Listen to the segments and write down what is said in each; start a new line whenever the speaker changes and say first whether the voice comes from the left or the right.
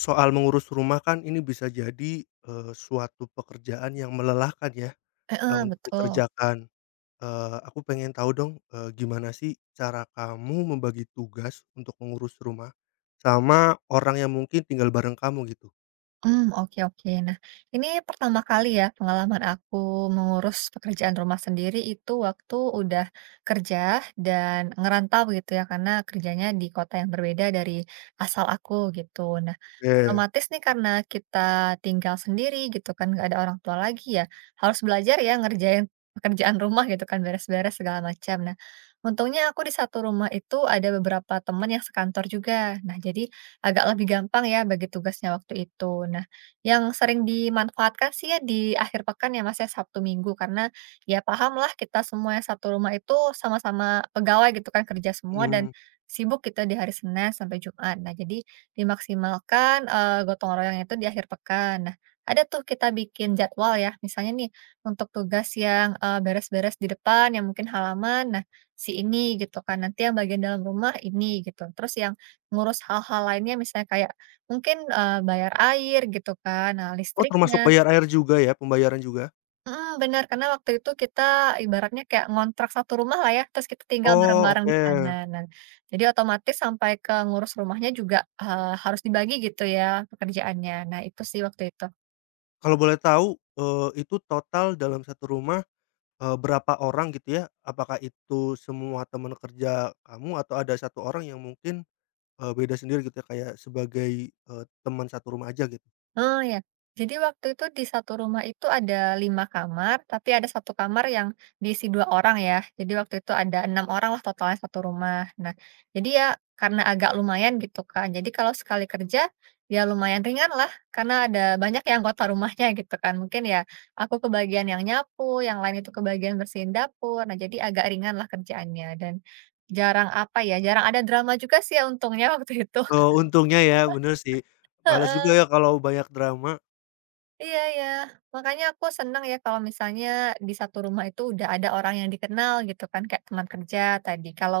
left: Soal mengurus rumah kan ini bisa jadi, suatu pekerjaan yang melelahkan ya,
right: Heeh,
left: untuk
right: betul.
left: dikerjakan. Aku pengen tahu dong, gimana sih cara kamu membagi tugas untuk mengurus rumah sama orang yang mungkin tinggal bareng kamu gitu?
right: Oke, oke. Nah, ini pertama kali ya pengalaman aku mengurus pekerjaan rumah sendiri itu waktu udah kerja dan ngerantau gitu ya, karena kerjanya di kota yang berbeda dari asal aku gitu. Nah,
left: Oke,
right: otomatis nih karena kita tinggal sendiri gitu kan, nggak ada orang tua lagi ya, harus belajar ya ngerjain pekerjaan rumah gitu kan, beres-beres segala macam. Nah, untungnya aku di satu rumah itu ada beberapa teman yang sekantor juga. Nah, jadi agak lebih gampang ya bagi tugasnya waktu itu. Nah, yang sering dimanfaatkan sih ya di akhir pekan ya, Mas, ya, Sabtu Minggu, karena ya paham lah kita semua yang satu rumah itu sama-sama pegawai gitu kan, kerja semua, dan
left: mhm.
right: sibuk kita di hari Senin sampai Jumat. Nah, jadi dimaksimalkan gotong royong itu di akhir pekan. Nah, ada tuh kita bikin jadwal ya. Misalnya nih untuk tugas yang beres-beres di depan yang mungkin halaman. Nah, si ini gitu kan. Nanti yang bagian dalam rumah ini gitu. Terus yang ngurus hal-hal lainnya misalnya kayak mungkin, bayar air gitu kan, nah
left: Oh, termasuk
right: listriknya
left: bayar air juga ya, pembayaran juga?
right: mhm, bener, karena waktu itu kita ibaratnya kayak ngontrak satu rumah lah ya, terus kita tinggal
left: Oh,
right: bareng-bareng di
left: oke.
right: sana. Nah, jadi otomatis sampai ke ngurus rumahnya juga, harus dibagi gitu ya pekerjaannya. Nah itu sih waktu itu.
left: Kalau boleh tahu, itu total dalam satu rumah, berapa orang gitu ya? Apakah itu semua teman kerja kamu atau ada satu orang yang mungkin beda sendiri gitu ya, kayak sebagai, teman satu rumah aja gitu.
right: Oh, ya. Jadi waktu itu di satu rumah itu ada 5 kamar, tapi ada satu kamar yang diisi 2 orang ya. Jadi waktu itu ada 6 orang lah totalnya satu rumah. Nah, jadi ya karena agak lumayan gitu kan. Jadi kalau sekali kerja, ya lumayan ringan lah. Karena ada banyak yang anggota rumahnya gitu kan. Mungkin ya aku kebagian yang nyapu, yang lain itu kebagian bersihin dapur. Nah, jadi agak ringan lah kerjaannya. Dan jarang apa ya, jarang ada drama juga sih ya untungnya waktu itu.
left: Oh, untungnya ya, bener sih. Males juga ya kalau banyak drama.
right: Iya ya, makanya aku seneng ya kalau misalnya di satu rumah itu udah ada orang yang dikenal gitu kan, kayak teman kerja tadi. Kalau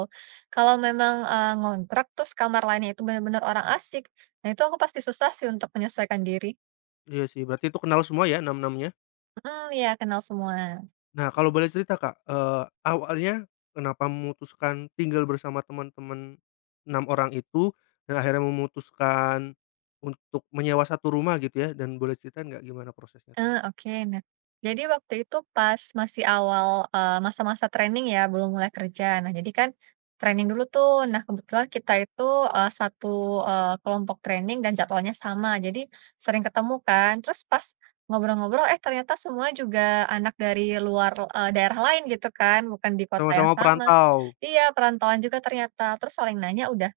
right: kalau memang, ngontrak terus kamar lainnya itu benar-benar orang asik, nah itu aku pasti susah sih untuk menyesuaikan diri.
left: Iya sih, berarti itu kenal semua ya enam-enamnya?
right: Hmm, ya kenal semua.
left: Nah, kalau boleh cerita Kak, awalnya kenapa memutuskan tinggal bersama teman-teman 6 orang itu dan akhirnya memutuskan untuk menyewa satu rumah gitu ya, dan boleh ceritain nggak gimana prosesnya tuh?
right: Oke. Nah, jadi waktu itu pas masih awal, masa-masa training ya, belum mulai kerja. Nah, jadi kan training dulu tuh. Nah, kebetulan kita itu, satu, kelompok training dan jadwalnya sama, jadi sering ketemu kan. Terus pas ngobrol-ngobrol, eh ternyata semua juga anak dari luar, daerah lain gitu kan, bukan di kota yang
left: Sama-sama
right: sama.
left: perantau.
right: Iya, perantauan juga ternyata. Terus saling nanya, udah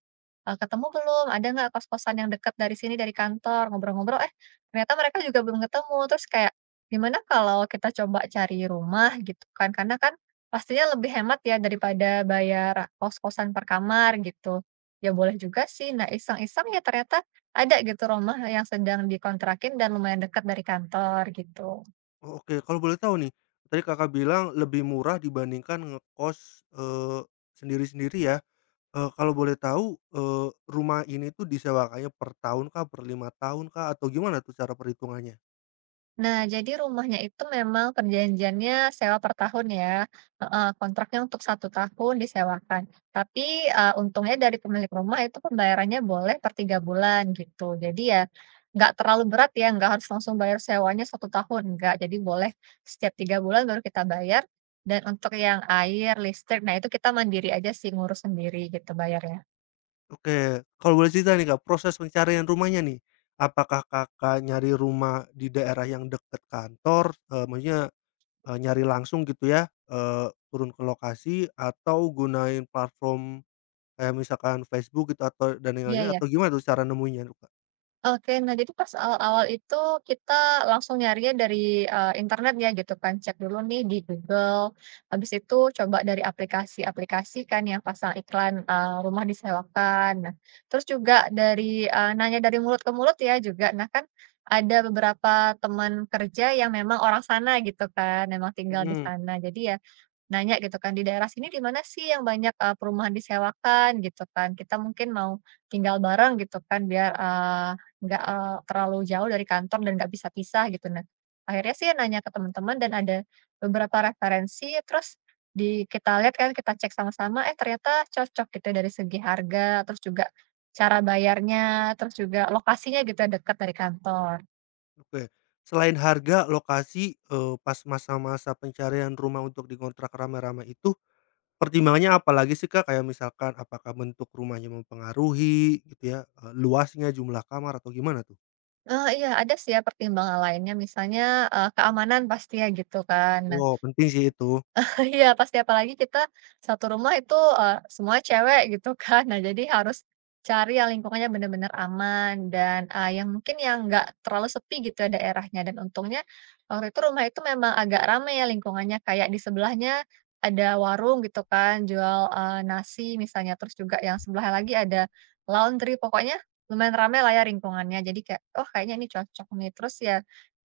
right: "Ketemu belum? Ada nggak kos-kosan yang dekat dari sini, dari kantor?" Ngobrol-ngobrol, eh, ternyata mereka juga belum ketemu. Terus kayak, "Gimana kalau kita coba cari rumah?" Gitu kan. Karena kan pastinya lebih hemat ya daripada bayar kos-kosan per kamar gitu. Ya boleh juga sih. Nah, iseng-iseng ya ternyata ada gitu rumah yang sedang dikontrakin dan lumayan dekat dari kantor gitu.
left: Oh, oke. Kalau boleh tahu nih, tadi Kakak bilang lebih murah dibandingkan ngekos, sendiri-sendiri ya. Kalau boleh tahu, rumah ini tuh disewakannya per tahun kah, per 5 tahun kah, atau gimana tuh cara perhitungannya?
right: Nah, jadi rumahnya itu memang perjanjiannya sewa per tahun ya, heeh, kontraknya untuk satu tahun disewakan. Tapi, untungnya dari pemilik rumah itu pembayarannya boleh per 3 bulan gitu. Jadi ya nggak terlalu berat ya, nggak harus langsung bayar sewanya satu tahun, nggak. Jadi boleh setiap 3 bulan baru kita bayar, dan untuk yang air, listrik, nah itu kita mandiri aja sih, ngurus sendiri gitu bayarnya.
left: Oke, kalau boleh cerita nih Kak, proses pencarian rumahnya nih. Apakah Kakak nyari rumah di daerah yang dekat kantor, maksudnya, nyari langsung gitu ya, turun ke lokasi atau gunain platform kayak misalkan Facebook gitu atau dan yang
right: Iya
left: lainnya
right: ya.
left: atau gimana tuh cara nemuinnya
right: Oke, nah jadi pas awal-awal itu kita langsung nyarinya dari, internet ya gitu kan, cek dulu nih di Google, habis itu coba dari aplikasi-aplikasi kan yang pasang iklan, rumah disewakan. Nah, terus juga dari, nanya dari mulut ke mulut ya juga. Nah kan ada beberapa teman kerja yang memang orang sana gitu kan, memang tinggal di
left: Mhm,
right: sana. Jadi ya nanya gitu kan, "Di daerah sini di mana sih yang banyak, perumahan disewakan?" Gitu kan. Kita mungkin mau tinggal bareng gitu kan biar, nggak, terlalu jauh dari kantor dan nggak bisa pisah gitu. Nah, akhirnya sih nanya ke teman-teman dan ada beberapa referensi, terus di kita lihat kan, kita cek sama-sama, eh ternyata cocok gitu ya dari segi harga, terus juga cara bayarnya, terus juga lokasinya gitu ya, dekat dari kantor.
left: oke. Selain harga, lokasi, pas masa-masa pencarian rumah untuk dikontrak rame-rame itu, pertimbangannya apalagi sih, Kak? Kayak misalkan apakah bentuk rumahnya mempengaruhi gitu ya, luasnya, jumlah kamar, atau gimana tuh?
right: Iya, ada sih ya pertimbangan lainnya, misalnya, keamanan pasti ya gitu kan.
left: Wow, penting sih itu.
right: Iya pasti apalagi kita satu rumah itu, semua cewek gitu kan. Nah jadi harus cari yang lingkungannya benar-benar aman dan, yang mungkin yang nggak terlalu sepi gitu ya daerahnya, dan untungnya waktu itu rumah itu memang agak ramai ya lingkungannya, kayak di sebelahnya ada warung gitu kan jual, nasi misalnya, terus juga yang sebelahnya lagi ada laundry, pokoknya lumayan ramai lah ya lingkungannya. Jadi kayak, "Oh kayaknya ini cocok nih." Terus ya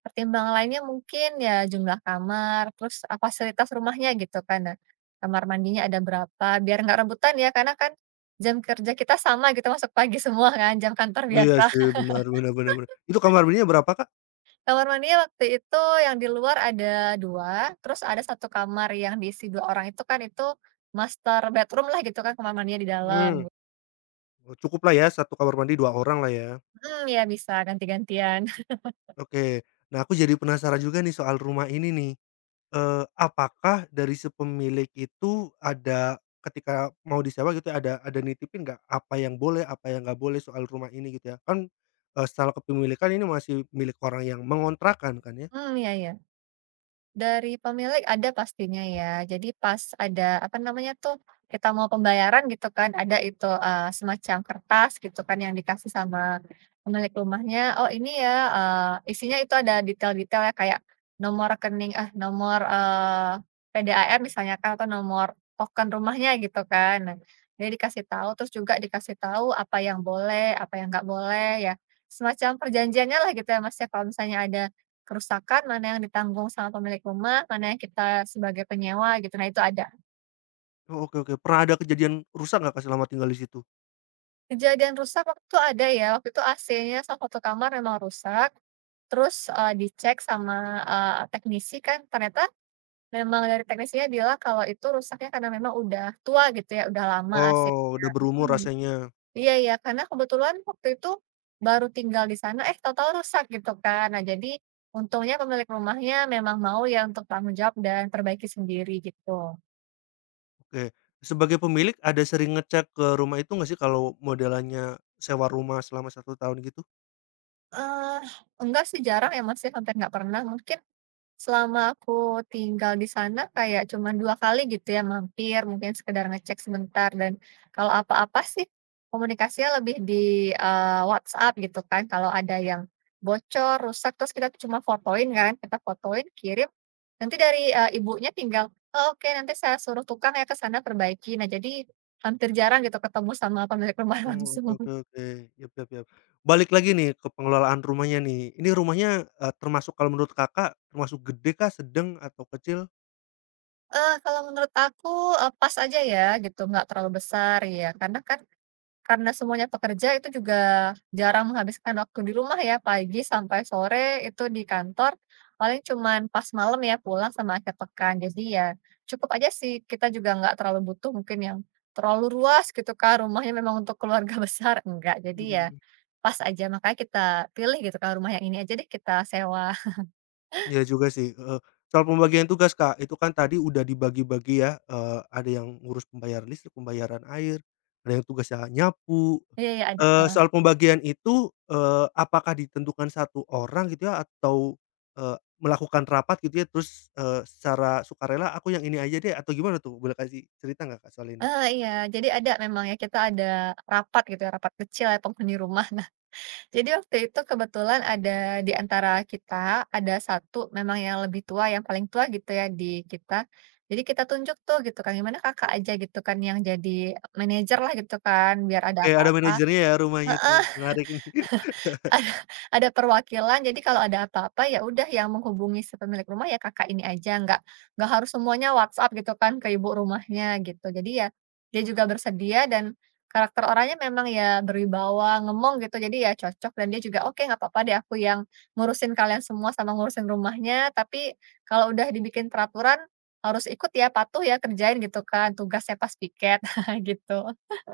right: pertimbangan lainnya mungkin ya jumlah kamar, terus, fasilitas rumahnya gitu kan. Nah, kamar mandinya ada berapa, biar nggak rebutan ya, karena kan jam kerja kita sama gitu, masuk pagi semua kan, jam kantor
left: Iya
right: biasa.
left: sih, benar benar benar benar. Itu kamar mandinya berapa, Kak?
right: Kamar mandinya waktu itu yang di luar ada 2, terus ada satu kamar yang diisi 2 orang itu kan, itu master bedroom lah gitu kan, kamar mandinya di dalam.
left: Mmm, oh, cukuplah ya, satu kamar mandi 2 orang lah ya.
right: Hmm, ya bisa ganti-gantian.
left: Oke. Nah, aku jadi penasaran juga nih soal rumah ini nih. Apakah dari si pemilik itu ada ketika mau disewa gitu ya, ada nitipin nggak apa yang boleh, apa yang nggak boleh soal rumah ini gitu ya? Kan, secara kepemilikan ini masih milik orang yang mengontrakan kan ya?
right: Hmm, ya ya. Dari pemilik ada pastinya ya. Jadi pas ada, apa namanya tuh, kita mau pembayaran gitu kan, ada itu, semacam kertas gitu kan yang dikasih sama pemilik rumahnya, "Oh ini ya," isinya itu ada detail-detail ya kayak nomor rekening eh, nomor, PDAR misalnya kan atau nomor token rumahnya gitu kan. Nah, jadi dikasih tahu, terus juga dikasih tahu apa yang boleh, apa yang nggak boleh ya, semacam perjanjiannya lah gitu ya, Mas, ya, kalau misalnya ada kerusakan, mana yang ditanggung sama pemilik rumah, mana yang kita sebagai penyewa gitu, nah itu ada.
left: Oh, oke oke. Pernah ada kejadian rusak nggak, Kak, selama tinggal di situ?
right: Kejadian rusak waktu itu ada ya, waktu itu AC-nya sama 1 kamar memang rusak, terus, dicek sama, teknisi kan ternyata memang dari teknisinya bilang kalau itu rusaknya karena memang udah tua gitu ya, udah lama AC.
left: Oh, udah berumur
right: Mhm.
left: rasanya.
right: Iya, iya, karena kebetulan waktu itu baru tinggal di sana, eh tahu-tahu rusak gitu kan. Nah jadi untungnya pemilik rumahnya memang mau ya untuk tanggung jawab dan perbaiki sendiri gitu.
left: Oke. Sebagai pemilik ada sering ngecek ke rumah itu nggak sih kalau modelannya sewa rumah selama satu tahun gitu?
right: Eee, enggak sih, jarang ya, Mas, ya, hampir nggak pernah. Mungkin selama aku tinggal di sana kayak cuman 2 kali gitu ya mampir, mungkin sekedar ngecek sebentar, dan kalau apa-apa sih komunikasinya lebih di, WhatsApp gitu kan. Kalau ada yang bocor, rusak, terus kita tuh cuma fotoin kan, kita fotoin, kirim, nanti dari, ibunya tinggal, "Oh, oke nanti saya suruh tukang ya ke sana perbaiki." Nah, jadi hampir jarang gitu ketemu sama pemilik rumah
left: Mmm, oke
right: langsung.
left: oke oke, yap yap yap. Balik lagi nih ke pengelolaan rumahnya nih, ini rumahnya, termasuk kalau menurut Kakak termasuk gede kah, sedang, atau kecil?
right: Kalau menurut aku, pas aja ya gitu, nggak terlalu besar ya, karena kan karena semuanya pekerja itu juga jarang menghabiskan waktu di rumah ya, pagi sampai sore itu di kantor, paling cuman pas malam ya pulang sama akhir pekan. Jadi ya cukup aja sih, kita juga nggak terlalu butuh mungkin yang terlalu luas gitu kan, rumahnya memang untuk keluarga besar, enggak. Jadi
left: Mhm
right: ya
left: mhm.
right: pas aja, makanya kita pilih gitu kan, rumah yang ini aja deh kita sewa.
left: Iya juga sih, heeh. Soal pembagian tugas, Kak, itu kan tadi udah dibagi-bagi ya, ada yang ngurus pembayaran listrik, pembayaran air, ada yang tugasnya nyapu.
right: Iya, iya, ada.
left: Soal pembagian itu, apakah ditentukan satu orang gitu ya atau, eee, melakukan rapat gitu ya terus, secara sukarela, "Aku yang ini aja deh," atau gimana tuh? Boleh kasih cerita nggak, Kak, soal ini?
right: Iya, jadi ada memang ya, kita ada rapat gitu ya, rapat kecil ya penghuni rumah. Nah, jadi waktu itu kebetulan ada di antara kita, ada satu memang yang lebih tua, yang paling tua gitu ya di kita. Jadi kita tunjuk tuh gitu kan, "Gimana Kakak aja," gitu kan, yang jadi manajer lah gitu kan, biar ada
left: Oke, ada
right: apa-apa
left: manajernya ya rumahnya tuh,
right: heeh.
left: menarik nih.
right: Ada perwakilan, jadi kalau ada apa-apa ya udah yang menghubungi si pemilik rumah ya kakak ini aja, nggak harus semuanya WhatsApp gitu kan ke ibu rumahnya gitu. Jadi ya dia juga bersedia dan karakter orangnya memang ya berwibawa, ngemong gitu, jadi ya cocok, dan dia juga, "Oke nggak apa-apa deh aku yang ngurusin kalian semua sama ngurusin rumahnya, tapi kalau udah dibikin peraturan harus ikut ya, patuh ya, kerjain," gitu kan, tugasnya pas piket gitu.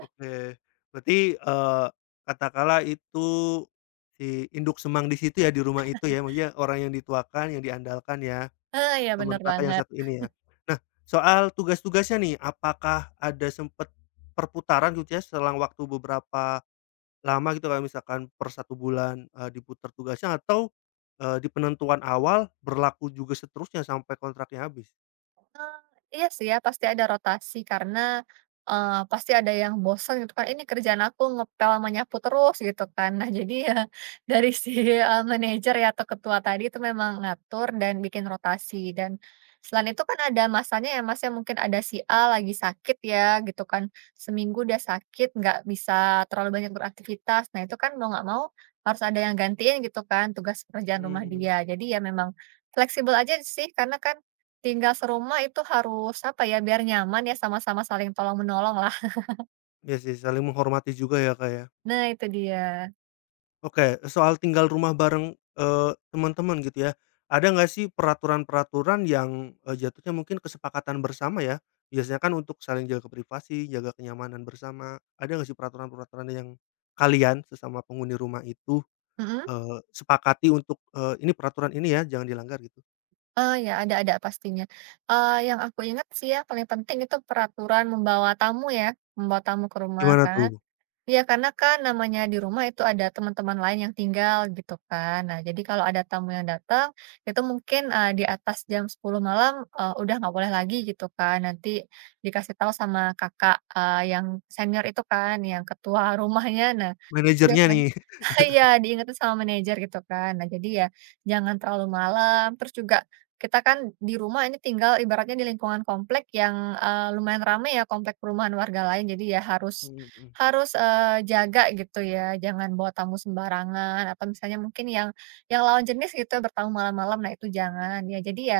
left: Oke. Berarti, katakanlah itu si induk semang di situ ya, di rumah itu ya, maksudnya orang yang dituakan, yang diandalkan ya,
right: Ah ya
left: teman
right: bener
left: Kakak yang
right: banget.
left: satu ini ya. Nah, soal tugas-tugasnya nih, apakah ada sempet perputaran gitu ya, selang waktu beberapa lama gitu kayak misalkan per satu bulan, diputar tugasnya atau, di penentuan awal berlaku juga seterusnya sampai kontraknya habis?
right: Iya sih ya, pasti ada rotasi karena, pasti ada yang bosan gitu kan, "Ini kerjaan aku ngepel sama nyapu terus," gitu kan. Nah jadi ya dari si, manajer ya atau ketua tadi itu memang ngatur dan bikin rotasi, dan selain itu kan ada masanya ya, Mas, ya, mungkin ada si A lagi sakit ya gitu kan, seminggu dia sakit nggak bisa terlalu banyak beraktivitas. Nah itu kan mau nggak mau harus ada yang gantiin gitu kan tugas pekerjaan rumah
left: Hmm.
right: dia. Jadi ya memang fleksibel aja sih karena kan tinggal serumah itu harus, apa ya, biar nyaman ya, sama-sama saling tolong-menolong lah.
left: Ya sih saling menghormati juga ya, Kak, ya.
right: Nah itu dia.
left: Oke, soal tinggal rumah bareng, teman-teman gitu ya, ada nggak sih peraturan-peraturan yang, jatuhnya mungkin kesepakatan bersama ya? Biasanya kan untuk saling jaga privasi, jaga kenyamanan bersama, ada nggak sih peraturan-peraturan yang kalian sesama penghuni rumah itu,
right: Mhm,
left: sepakati untuk, ini peraturan ini ya jangan dilanggar gitu?
right: ya ada pastinya. Yang aku ingat sih ya paling penting itu peraturan membawa tamu ya, membawa tamu ke rumah
left: Gimana
right: kan.
left: tuh?
right: Iya, karena kan namanya di rumah itu ada teman-teman lain yang tinggal gitu kan. Nah, jadi kalau ada tamu yang datang, itu mungkin, di atas jam 10 malam, udah nggak boleh lagi gitu kan. Nanti dikasih tahu sama kakak, yang senior itu kan, yang ketua rumahnya. Nah, itu
left: Manajernya
right: biasanya
left: nih.
right: iya, diingetin sama manajer gitu kan. Nah, jadi ya jangan terlalu malam, terus juga kita kan di rumah ini tinggal ibaratnya di lingkungan komplek yang, lumayan ramai ya, komplek perumahan warga lain. Jadi ya harus
left: Mhm mhm.
right: harus, jaga gitu ya, jangan bawa tamu sembarangan atau misalnya mungkin yang lawan jenis gitu ya, bertamu malam-malam, nah itu jangan. Ya jadi ya,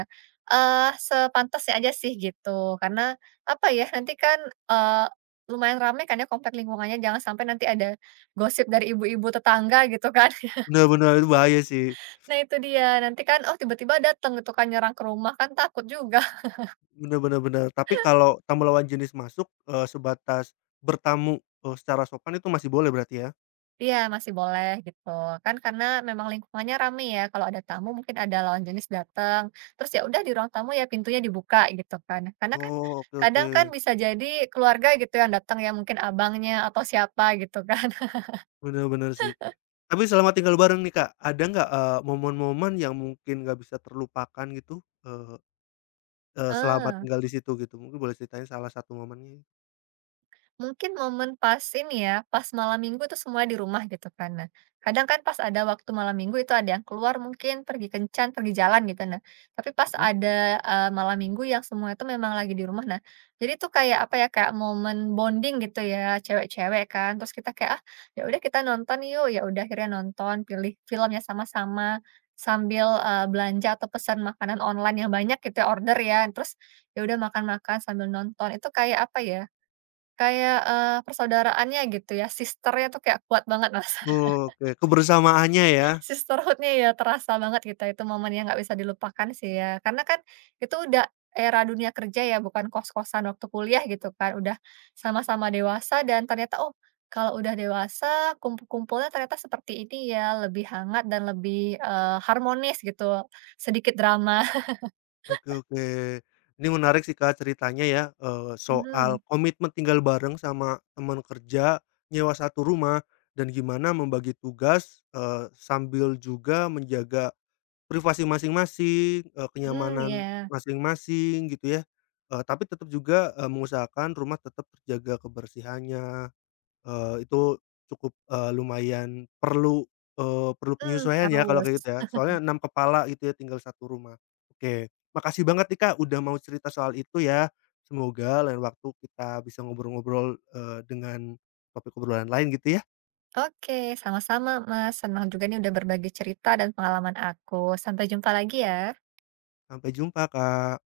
right: sepantasnya aja sih gitu, karena apa ya, nanti kan, eee, lumayan ramai, kan ya komplek lingkungannya, jangan sampai nanti ada gosip dari ibu-ibu tetangga gitu kan.
left: Bener bener, itu bahaya sih.
right: Nah itu dia, nanti kan, oh tiba-tiba datang gitu kan nyerang ke rumah, kan takut juga.
left: Bener bener bener. Tapi kalau tamu lawan jenis masuk, sebatas bertamu, secara sopan itu masih boleh berarti ya?
right: Iya, masih boleh gitu. Kan karena memang lingkungannya rame ya, kalau ada tamu mungkin ada lawan jenis datang, terus ya udah di ruang tamu ya pintunya dibuka gitu kan. Karena kan
left: Oh, oke oke.
right: kadang kan bisa jadi keluarga gitu yang datang ya, mungkin abangnya atau siapa gitu kan.
left: Bener bener sih. Tapi selama tinggal bareng nih, Kak, ada nggak, momen-momen yang mungkin nggak bisa terlupakan gitu, eee eee, selama
right: Heeh.
left: tinggal di situ gitu? Mungkin boleh ceritain salah satu momennya?
right: Mungkin momen pas ini ya, pas malam minggu tuh semua di rumah gitu kan. Nah, kadang kan pas ada waktu malam minggu itu ada yang keluar mungkin pergi kencan, pergi jalan gitu. Nah, tapi pas
left: Mhm.
right: ada eh, malam minggu yang semua itu memang lagi di rumah. Nah, jadi tuh kayak apa ya, kayak momen bonding gitu ya, cewek-cewek kan. Terus kita kayak ah ya udah kita nonton yuk, ya udah akhirnya nonton, pilih filmnya sama-sama sambil eh, belanja atau pesan makanan online yang banyak gitu ya, order ya. Terus ya udah makan-makan sambil nonton. Itu kayak apa ya? Kayak, persaudaraannya gitu ya, sister-nya tuh kayak kuat banget, Mas.
left: Oke, kebersamaannya ya?
right: Sisterhood-nya ya terasa banget gitu, itu momen yang nggak bisa dilupakan sih ya. Karena kan itu udah era dunia kerja ya, bukan kos-kosan waktu kuliah gitu kan, udah sama-sama dewasa dan ternyata, oh, kalau udah dewasa kumpul-kumpulnya ternyata seperti ini ya, lebih hangat dan lebih, harmonis gitu, sedikit drama.
left: Oke oke. Ini menarik sih, Kak, ceritanya ya, soal
right: Mhm,
left: komitmen tinggal bareng sama teman kerja, nyewa satu rumah, dan gimana membagi tugas, sambil juga menjaga privasi masing-masing,
right: mhm,
left: kenyamanan
right: iya,
left: masing-masing gitu ya, tapi tetap juga, mengusahakan rumah tetap terjaga kebersihannya, itu cukup, eee, lumayan perlu, eee, perlu
right: mhm,
left: penyesuaian ya kalau
right: harus.
left: kayak gitu ya, soalnya 6 kepala gitu ya tinggal satu rumah. Oke, makasih banget nih, Kak, udah mau cerita soal itu ya, semoga lain waktu kita bisa ngobrol-ngobrol, dengan topik obrolan lain gitu ya.
right: Oke, sama-sama, Mas. Senang juga nih udah berbagi cerita dan pengalaman aku. Sampai jumpa lagi ya.
left: Sampai jumpa, Kak.